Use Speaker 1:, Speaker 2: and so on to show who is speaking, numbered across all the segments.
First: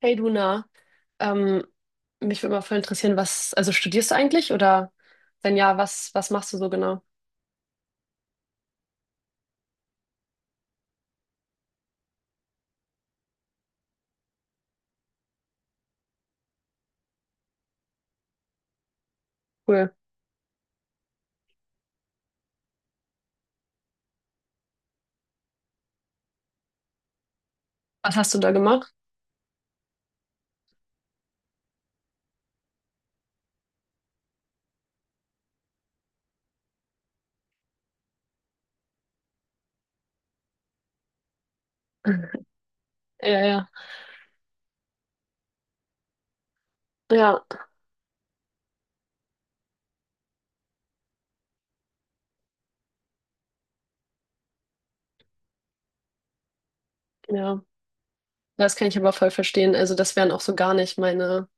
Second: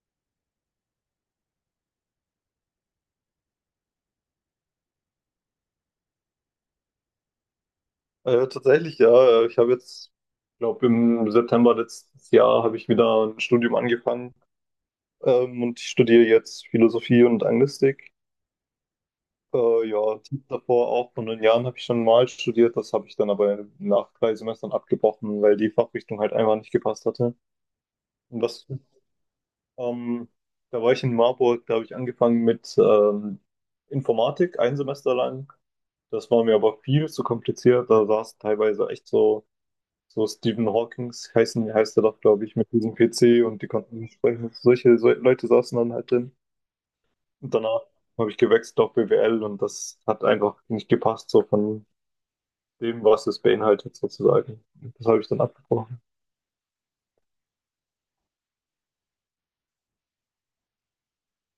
Speaker 1: Hey Luna, ähm, mich würde mal voll interessieren, was, also studierst du eigentlich oder wenn ja, was, machst du so genau?
Speaker 2: Tatsächlich, ja. Ich habe jetzt, glaube im September letztes Jahr habe ich wieder ein Studium angefangen, und ich studiere jetzt Philosophie und Anglistik. Äh,
Speaker 1: Cool.
Speaker 2: ja, davor auch vor 9 Jahren habe ich schon mal studiert, das habe ich dann aber nach 3 Semestern abgebrochen, weil die Fachrichtung halt einfach nicht gepasst hatte.
Speaker 1: Was hast du
Speaker 2: Und
Speaker 1: da
Speaker 2: das,
Speaker 1: gemacht?
Speaker 2: ähm, da war ich in Marburg, da habe ich angefangen mit Informatik, ein Semester lang. Das war mir aber viel zu kompliziert. Da saß teilweise echt so. So Stephen Hawkings heißen, heißt er doch, glaube ich, mit diesem
Speaker 1: Ja,
Speaker 2: PC und die
Speaker 1: ja,
Speaker 2: konnten nicht sprechen. Solche Leute saßen dann halt drin.
Speaker 1: ja,
Speaker 2: Und danach habe ich gewechselt auf BWL und das hat einfach nicht gepasst, so von dem, was es beinhaltet, sozusagen. Das habe ich dann abgebrochen.
Speaker 1: ja. Das kann ich aber voll verstehen. Also das wären auch so gar nicht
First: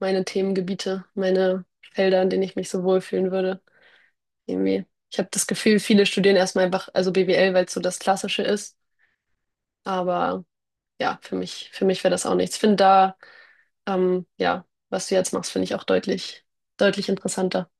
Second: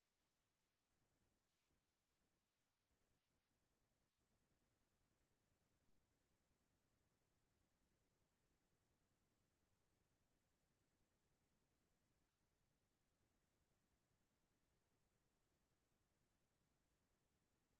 Speaker 1: meine Themengebiete, meine Felder, in denen ich mich so wohlfühlen würde. Irgendwie. Ich habe das Gefühl, viele studieren erstmal einfach, also BWL, weil es so das Klassische ist. Aber ja, für mich wäre das auch nichts. Ich finde da, ja, was du jetzt machst, finde ich auch deutlich interessanter.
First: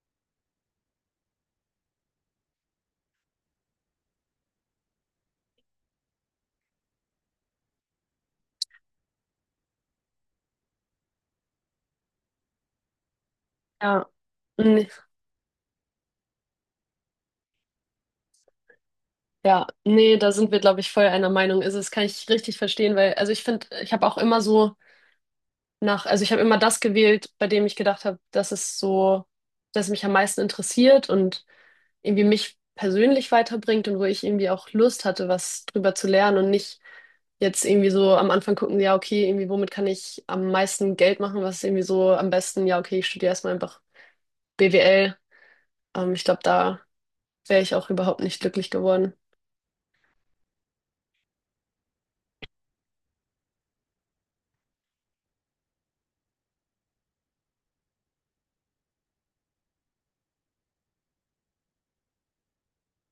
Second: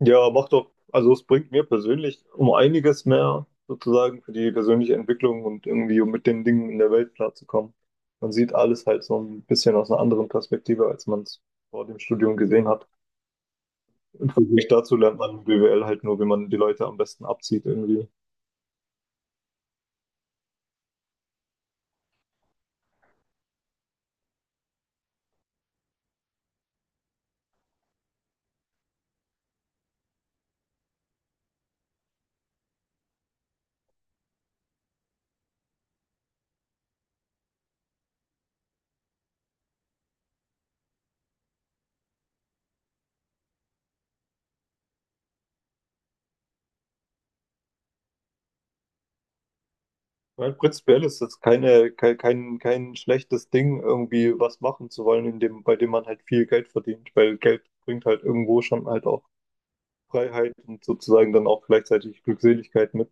Speaker 2: Ja, macht doch, also es bringt mir persönlich um einiges mehr, sozusagen, für die persönliche Entwicklung und irgendwie, um mit den Dingen in der Welt klarzukommen. Man sieht alles halt so ein bisschen aus einer anderen Perspektive, als man es vor dem Studium gesehen hat.
Speaker 1: Ja,
Speaker 2: Im Vergleich
Speaker 1: nee,
Speaker 2: dazu lernt man BWL halt nur, wie man die Leute am besten abzieht irgendwie.
Speaker 1: ja, nee, da sind wir, glaube ich, voll einer Meinung. Also, das kann ich richtig verstehen, weil, also ich finde, ich habe auch immer so also ich habe immer das gewählt, bei dem ich gedacht habe, dass es mich am meisten interessiert und irgendwie mich persönlich weiterbringt und wo ich irgendwie auch Lust hatte, was drüber zu lernen und nicht jetzt irgendwie so am Anfang gucken, ja, okay, irgendwie, womit kann ich am meisten Geld machen, was ist irgendwie so am besten, ja, okay, ich studiere erstmal einfach BWL. Ich glaube, da wäre ich auch überhaupt nicht glücklich geworden.
Speaker 2: Weil prinzipiell ist das keine, kein, kein, kein schlechtes Ding, irgendwie was machen zu wollen, in dem, bei dem man halt viel Geld verdient, weil Geld bringt halt irgendwo schon halt auch Freiheit und sozusagen dann auch gleichzeitig Glückseligkeit mit.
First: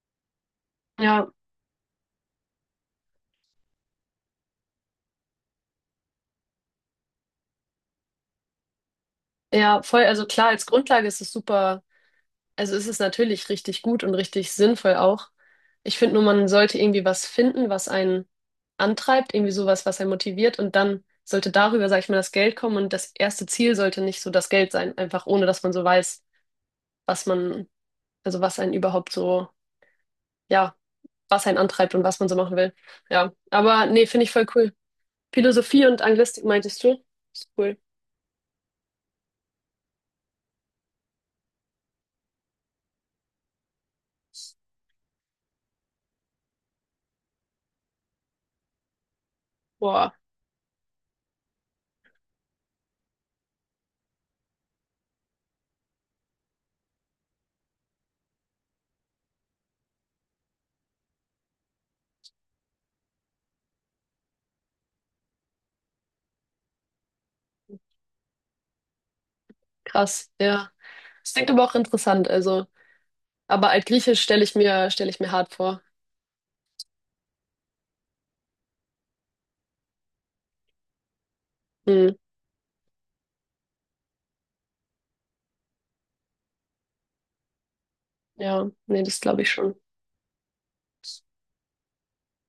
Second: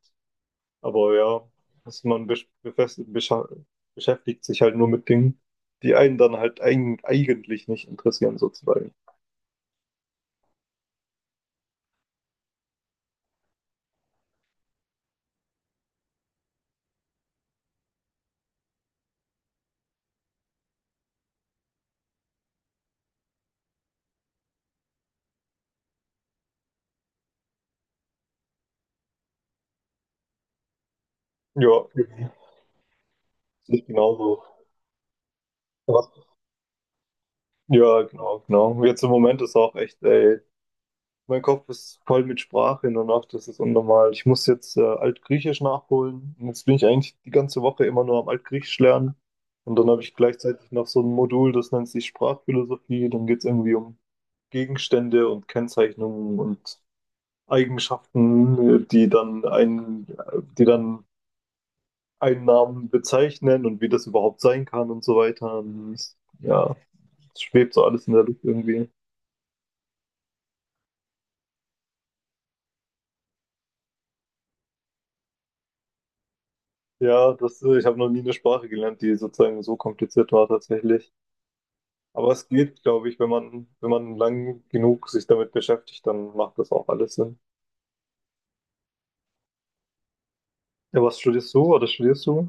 Speaker 2: Aber
Speaker 1: Ja.
Speaker 2: ja, dass man beschäftigt sich halt nur mit Dingen, die einen dann halt eigentlich nicht interessieren, sozusagen.
Speaker 1: Ja, voll, also klar, als Grundlage ist es super, also ist es natürlich richtig gut und richtig sinnvoll auch. Ich finde nur, man sollte irgendwie was finden, was einen antreibt, irgendwie sowas, was einen motiviert und dann sollte darüber, sag ich mal, das Geld kommen und das erste Ziel sollte nicht so das Geld sein, einfach ohne, dass man so weiß, was man, also was einen überhaupt so, ja, was einen
Speaker 2: Ja,
Speaker 1: antreibt und was man so machen will. Ja, aber
Speaker 2: nicht
Speaker 1: nee, finde ich
Speaker 2: genauso.
Speaker 1: voll cool. Philosophie und
Speaker 2: Was
Speaker 1: Anglistik meintest du? Ist cool.
Speaker 2: Ja, genau, genau. Jetzt im Moment ist auch echt, ey, mein Kopf ist voll mit Sprache hin und nach, das ist unnormal. Ich muss jetzt Altgriechisch nachholen. Und jetzt bin ich eigentlich die ganze Woche immer nur am Altgriechisch lernen. Und dann habe
Speaker 1: Boah,
Speaker 2: ich gleichzeitig noch so ein Modul, das nennt sich Sprachphilosophie. Dann geht es irgendwie um Gegenstände und Kennzeichnungen und Eigenschaften, die dann einen Namen bezeichnen und wie das überhaupt sein kann und so weiter. Und ja, es schwebt so alles in der Luft irgendwie.
Speaker 1: krass, ja. Das klingt aber auch interessant, also. Aber Altgriechisch stelle ich mir hart vor.
Speaker 2: Ja, das, ich habe noch nie eine Sprache gelernt, die sozusagen so kompliziert war tatsächlich.
Speaker 1: Hm,
Speaker 2: Aber es geht, glaube ich, wenn man, lang genug sich damit beschäftigt, dann macht das auch alles Sinn.
Speaker 1: ja, nee, das glaube ich schon.
Speaker 2: Ja, was studierst du oder studierst du?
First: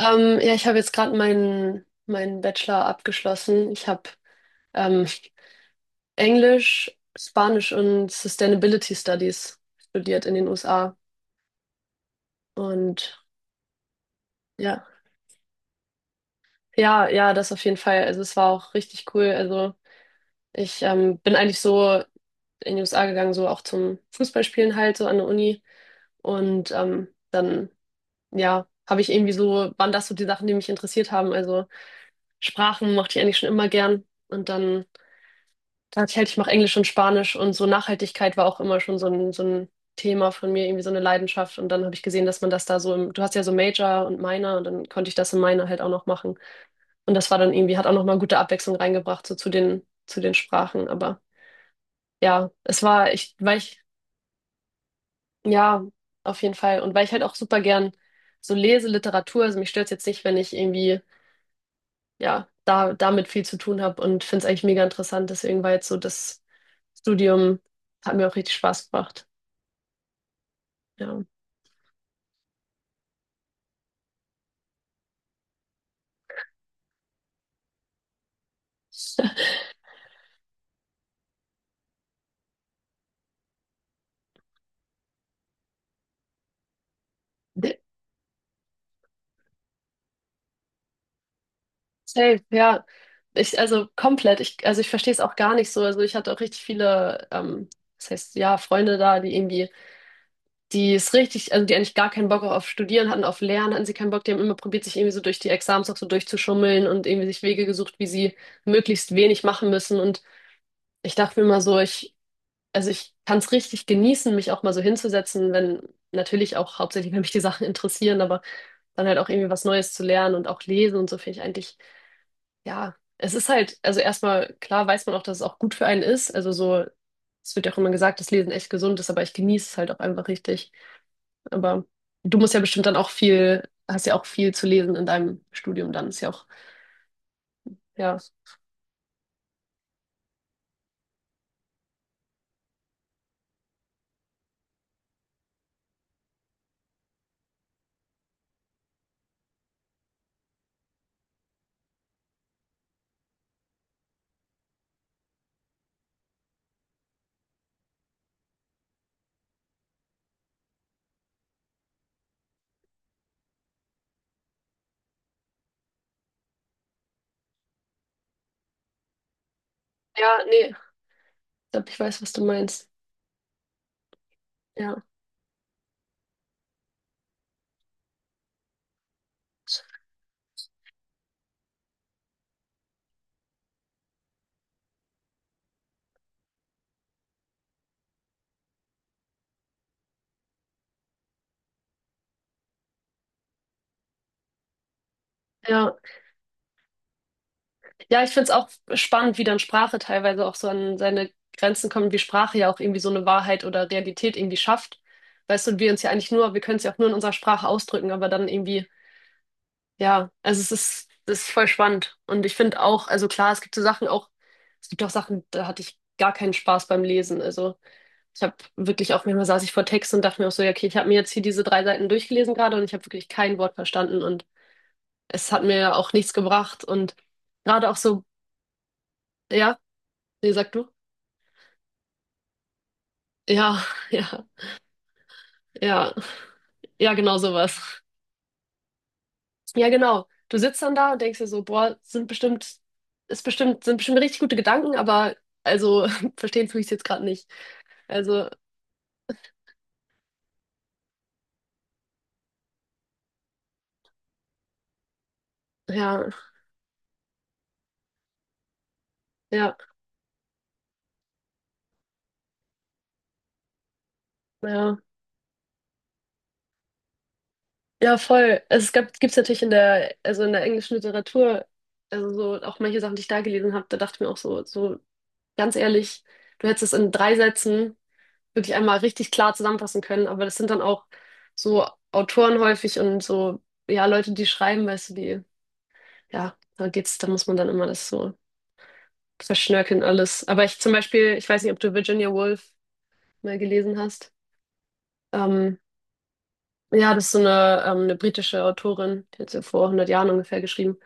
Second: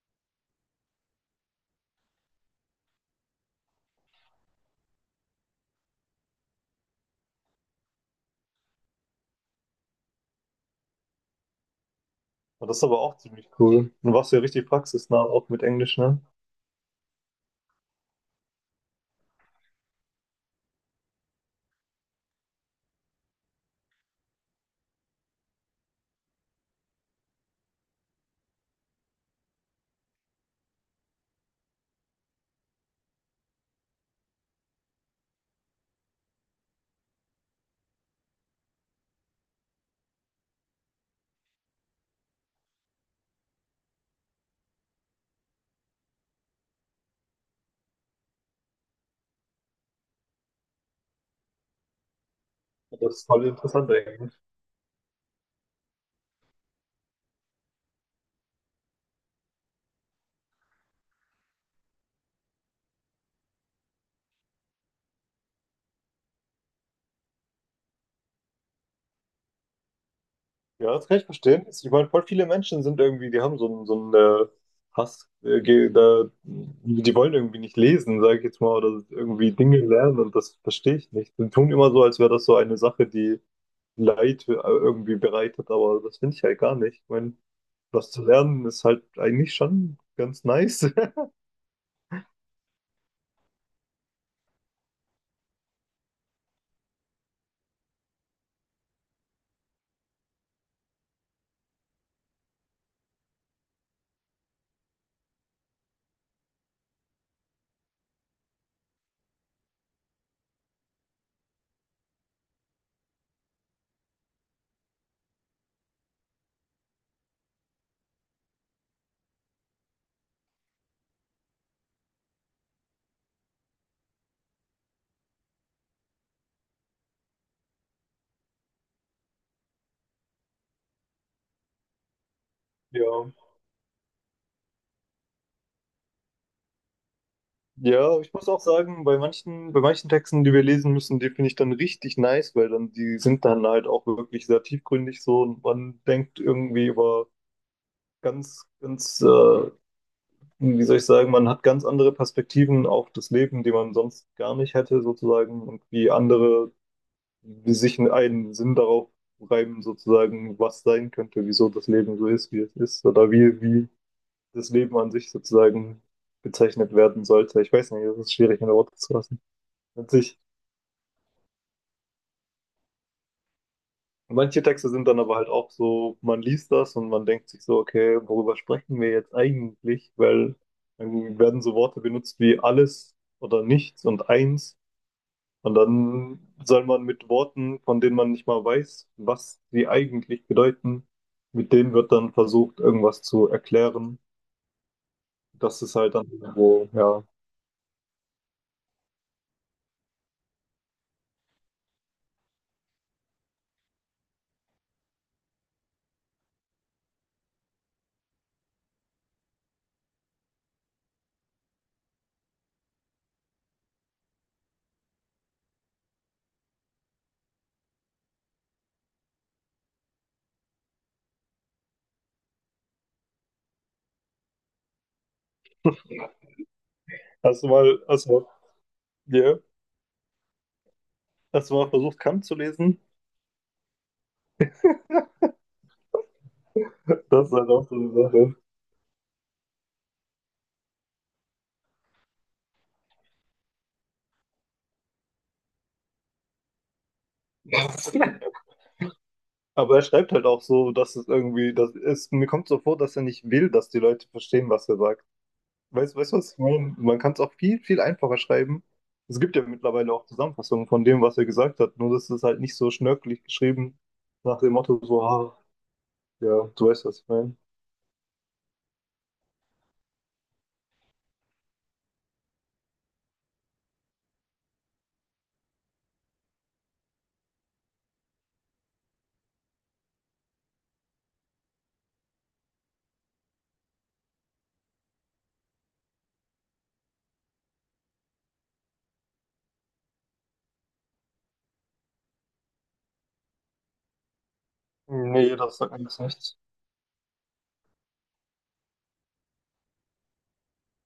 Speaker 1: Ja, ich habe jetzt gerade meinen Bachelor abgeschlossen. Ich habe ähm, Englisch, Spanisch und Sustainability Studies studiert in den USA.
Speaker 2: Und das ist aber auch
Speaker 1: Und
Speaker 2: ziemlich cool. Und warst ja richtig
Speaker 1: ja,
Speaker 2: praxisnah, auch mit Englisch, ne?
Speaker 1: ja, ja, das auf jeden Fall. Also es war auch richtig cool. Also ich bin eigentlich so in die USA gegangen, so auch zum Fußballspielen halt, so an der Uni. Und dann, ja, habe ich irgendwie so, waren das so die Sachen, die mich interessiert haben. Also Sprachen mochte ich eigentlich schon immer gern. Und dann dachte ich halt, ich mache Englisch und Spanisch und so Nachhaltigkeit war auch immer schon so so ein Thema von mir, irgendwie so eine Leidenschaft. Und dann habe ich gesehen, dass man das da so im, du hast ja so Major und Minor und dann konnte ich das im Minor halt auch noch machen. Und das war dann irgendwie, hat auch nochmal gute Abwechslung reingebracht, so zu zu den Sprachen. Aber ja, es
Speaker 2: Und
Speaker 1: war,
Speaker 2: das ist
Speaker 1: ich,
Speaker 2: voll
Speaker 1: weil ich,
Speaker 2: interessant eigentlich.
Speaker 1: ja, auf jeden Fall. Und weil ich halt auch super gern so lese, Literatur, also mich stört es jetzt nicht, wenn ich irgendwie ja, da, damit viel zu tun habe und finde es eigentlich mega interessant. Deswegen war jetzt so das Studium, hat mir auch richtig Spaß gemacht.
Speaker 2: Ja, das
Speaker 1: Ja.
Speaker 2: kann ich verstehen. Ich meine, voll viele Menschen sind irgendwie, die haben so einen, Hass, da, die wollen irgendwie nicht lesen, sage ich jetzt mal, oder irgendwie Dinge lernen und das verstehe ich nicht. Die tun immer so, als wäre das so eine Sache, die Leid irgendwie bereitet, aber das finde ich halt gar nicht. Ich meine,
Speaker 1: De-
Speaker 2: was zu lernen ist halt eigentlich schon ganz nice.
Speaker 1: Safe, ja. Ich, also komplett, ich, also ich verstehe es auch gar nicht so. Also ich hatte auch richtig viele, das heißt, ja, Freunde da, die irgendwie, die es richtig, also die eigentlich gar keinen Bock auf Studieren hatten, auf Lernen hatten sie keinen Bock, die haben immer probiert, sich irgendwie so durch die Exams auch so durchzuschummeln und irgendwie sich Wege gesucht, wie sie möglichst wenig machen müssen. Und ich dachte mir immer so, ich Also ich kann es richtig genießen, mich auch mal so hinzusetzen, wenn natürlich auch hauptsächlich, wenn mich die Sachen interessieren, aber dann halt auch irgendwie was Neues zu lernen und auch lesen und so finde ich eigentlich, ja, es ist halt, also erstmal klar weiß man auch, dass es auch gut für einen ist. Also so, es wird ja auch immer gesagt, dass Lesen echt gesund ist, aber ich genieße es halt auch einfach richtig. Aber du musst ja bestimmt dann auch
Speaker 2: Ja.
Speaker 1: viel, hast ja auch viel zu lesen in deinem Studium, dann ist ja auch, ja.
Speaker 2: Ja, ich muss auch sagen, bei manchen, Texten, die wir lesen müssen, die finde ich dann richtig nice, weil dann die sind dann halt auch wirklich sehr tiefgründig so und man denkt irgendwie über ganz, ganz, wie soll ich sagen, man hat ganz andere Perspektiven auf das Leben, die man sonst gar nicht hätte sozusagen und wie andere wie sich einen Sinn darauf reimen, sozusagen, was sein könnte, wieso das Leben so ist, wie es ist, oder wie, das Leben an sich sozusagen bezeichnet werden sollte. Ich weiß nicht, das ist schwierig in Worte zu fassen. An
Speaker 1: Ja,
Speaker 2: sich,
Speaker 1: nee, ich glaube, ich weiß, was du meinst.
Speaker 2: manche Texte
Speaker 1: Ja.
Speaker 2: sind dann aber halt auch so, man liest das und man denkt sich so, okay, worüber sprechen wir jetzt eigentlich? Weil dann werden so Worte benutzt wie alles oder nichts und eins. Und dann soll man mit Worten, von denen man nicht mal weiß, was sie eigentlich bedeuten, mit denen wird dann versucht, irgendwas zu erklären. Das ist
Speaker 1: Ja.
Speaker 2: halt dann irgendwo, ja.
Speaker 1: Ja, ich find's auch spannend, wie dann Sprache teilweise auch so an seine Grenzen kommt, wie Sprache ja auch irgendwie so eine Wahrheit oder Realität irgendwie schafft. Weißt du, und wir uns ja eigentlich nur, wir können es ja auch nur in unserer Sprache ausdrücken, aber dann irgendwie, ja, also es ist voll spannend. Und ich finde auch, also klar, es gibt so Sachen auch, es gibt auch Sachen, da hatte ich gar keinen Spaß beim Lesen. Also ich habe wirklich auch manchmal saß ich vor Text und dachte mir auch so, ja, okay, ich habe mir jetzt hier diese drei Seiten durchgelesen gerade und ich habe wirklich kein Wort verstanden und es hat mir auch nichts gebracht. Und gerade auch
Speaker 2: Erstmal,
Speaker 1: so,
Speaker 2: erstmal, yeah.
Speaker 1: ja, nee, sag du.
Speaker 2: Erstmal versucht, Kant zu lesen.
Speaker 1: Ja, ja, ja. Ja, genau
Speaker 2: Das ist halt auch so
Speaker 1: sowas.
Speaker 2: eine Sache.
Speaker 1: Ja, genau. Du sitzt dann da und denkst dir so, boah, sind bestimmt richtig gute Gedanken, aber also verstehen tue ich es jetzt gerade nicht. Also,
Speaker 2: Aber er schreibt halt auch so, dass es irgendwie, das ist, mir kommt so vor, dass er nicht will, dass die Leute verstehen, was er sagt. Weißt
Speaker 1: ja,
Speaker 2: weißt du, was ich meine? Man kann es auch viel, viel einfacher schreiben. Es gibt ja
Speaker 1: ja,
Speaker 2: mittlerweile auch Zusammenfassungen von dem, was er gesagt hat, nur das ist halt nicht so schnörkelig geschrieben, nach dem
Speaker 1: ja.
Speaker 2: Motto so, ah, ja, du weißt, was ich meine.
Speaker 1: Ja, voll. Also, gibt's natürlich in der, also in der englischen Literatur, also so auch manche Sachen, die ich da gelesen habe, da dachte ich mir auch so, so ganz ehrlich, du hättest es in drei Sätzen wirklich einmal richtig klar zusammenfassen können. Aber das sind dann auch so Autoren häufig und so, ja, Leute, die schreiben, weißt du, die, ja, da geht's, da muss man dann immer das so verschnörkeln alles. Aber ich zum Beispiel, ich weiß nicht, ob du Virginia Woolf mal gelesen hast.
Speaker 2: Nee, das
Speaker 1: Ähm,
Speaker 2: sagt mir jetzt nichts.
Speaker 1: ja, das ist so eine britische Autorin, die hat so vor 100 Jahren ungefähr geschrieben.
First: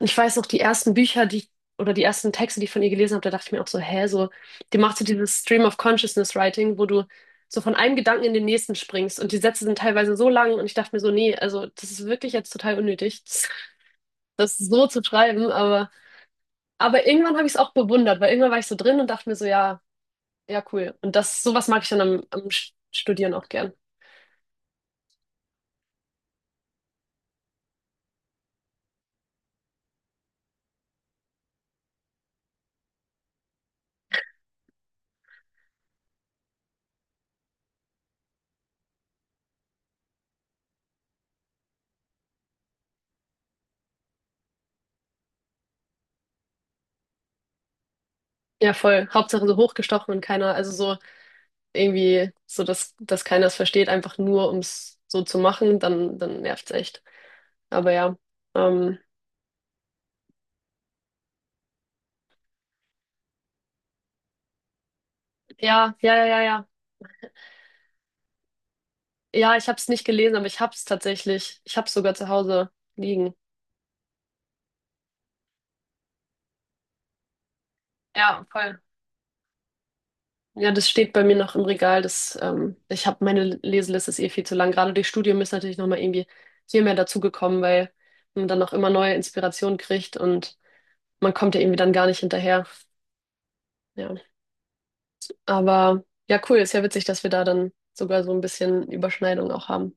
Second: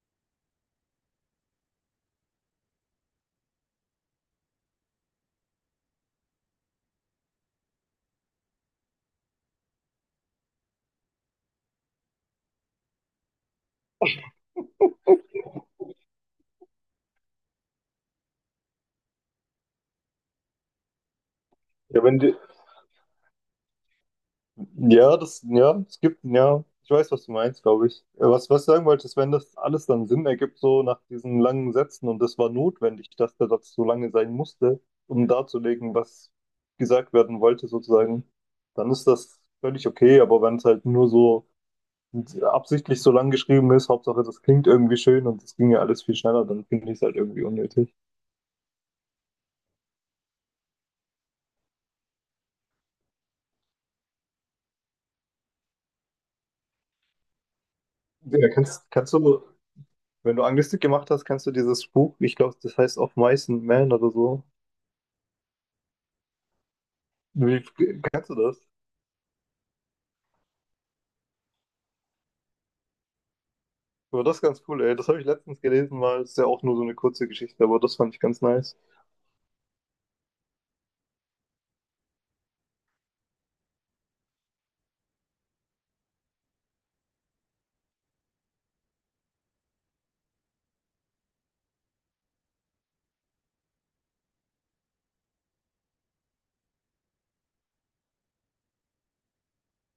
Speaker 1: Ich weiß noch, die ersten Bücher, die ich, oder die ersten Texte, die ich von ihr gelesen habe, da dachte ich mir auch so, hä, so, die macht so dieses Stream of Consciousness Writing, wo du so von einem Gedanken in den nächsten springst und die Sätze sind teilweise so lang und ich dachte mir so, nee, also das ist wirklich jetzt total unnötig, das so zu schreiben, aber irgendwann habe ich es auch bewundert, weil irgendwann war ich so drin und dachte mir so, ja, ja, cool. Und das, sowas mag ich dann
Speaker 2: Ja, wenn dir,
Speaker 1: am Studieren auch gern.
Speaker 2: Ja, das, ja, es gibt, ja, ich weiß, was du meinst, glaube ich. Was, was ich sagen wollte, ist, wenn das alles dann Sinn ergibt, so nach diesen langen Sätzen, und das war notwendig, dass der Satz so lange sein musste, um darzulegen, was gesagt werden wollte, sozusagen, dann ist das völlig okay, aber wenn es halt nur so absichtlich so lang geschrieben ist, Hauptsache, das klingt irgendwie schön und es ging ja alles viel schneller, dann finde ich es halt irgendwie unnötig.
Speaker 1: Ja, voll. Hauptsache so hochgestochen und keiner, also so. Irgendwie so, dass keiner es versteht, einfach nur um es so zu machen, dann nervt's echt. Aber ja.
Speaker 2: Ja, kannst,
Speaker 1: Ähm,
Speaker 2: kannst du, Wenn du Anglistik gemacht hast, kannst du dieses Buch, ich glaube, das heißt Of Mice and Men oder so.
Speaker 1: ja, ja, ja, ja, ja.
Speaker 2: Wie, Kennst du das?
Speaker 1: Ja, ich habe es nicht gelesen, aber ich hab's tatsächlich. Ich hab's sogar zu Hause liegen.
Speaker 2: Aber das ist ganz cool, ey. Das habe ich letztens gelesen mal. Das ist ja auch nur so eine kurze Geschichte, aber das fand ich ganz
Speaker 1: Ja,
Speaker 2: nice.
Speaker 1: voll. Ja, das steht bei mir noch im Regal. Das, ich habe meine Leseliste ist eh viel zu lang. Gerade durch Studium ist natürlich nochmal irgendwie viel mehr dazugekommen, weil man dann auch immer neue Inspirationen kriegt und man kommt ja irgendwie dann gar nicht hinterher. Ja. Aber ja, cool, ist ja witzig, dass wir da dann sogar so ein bisschen Überschneidung auch haben.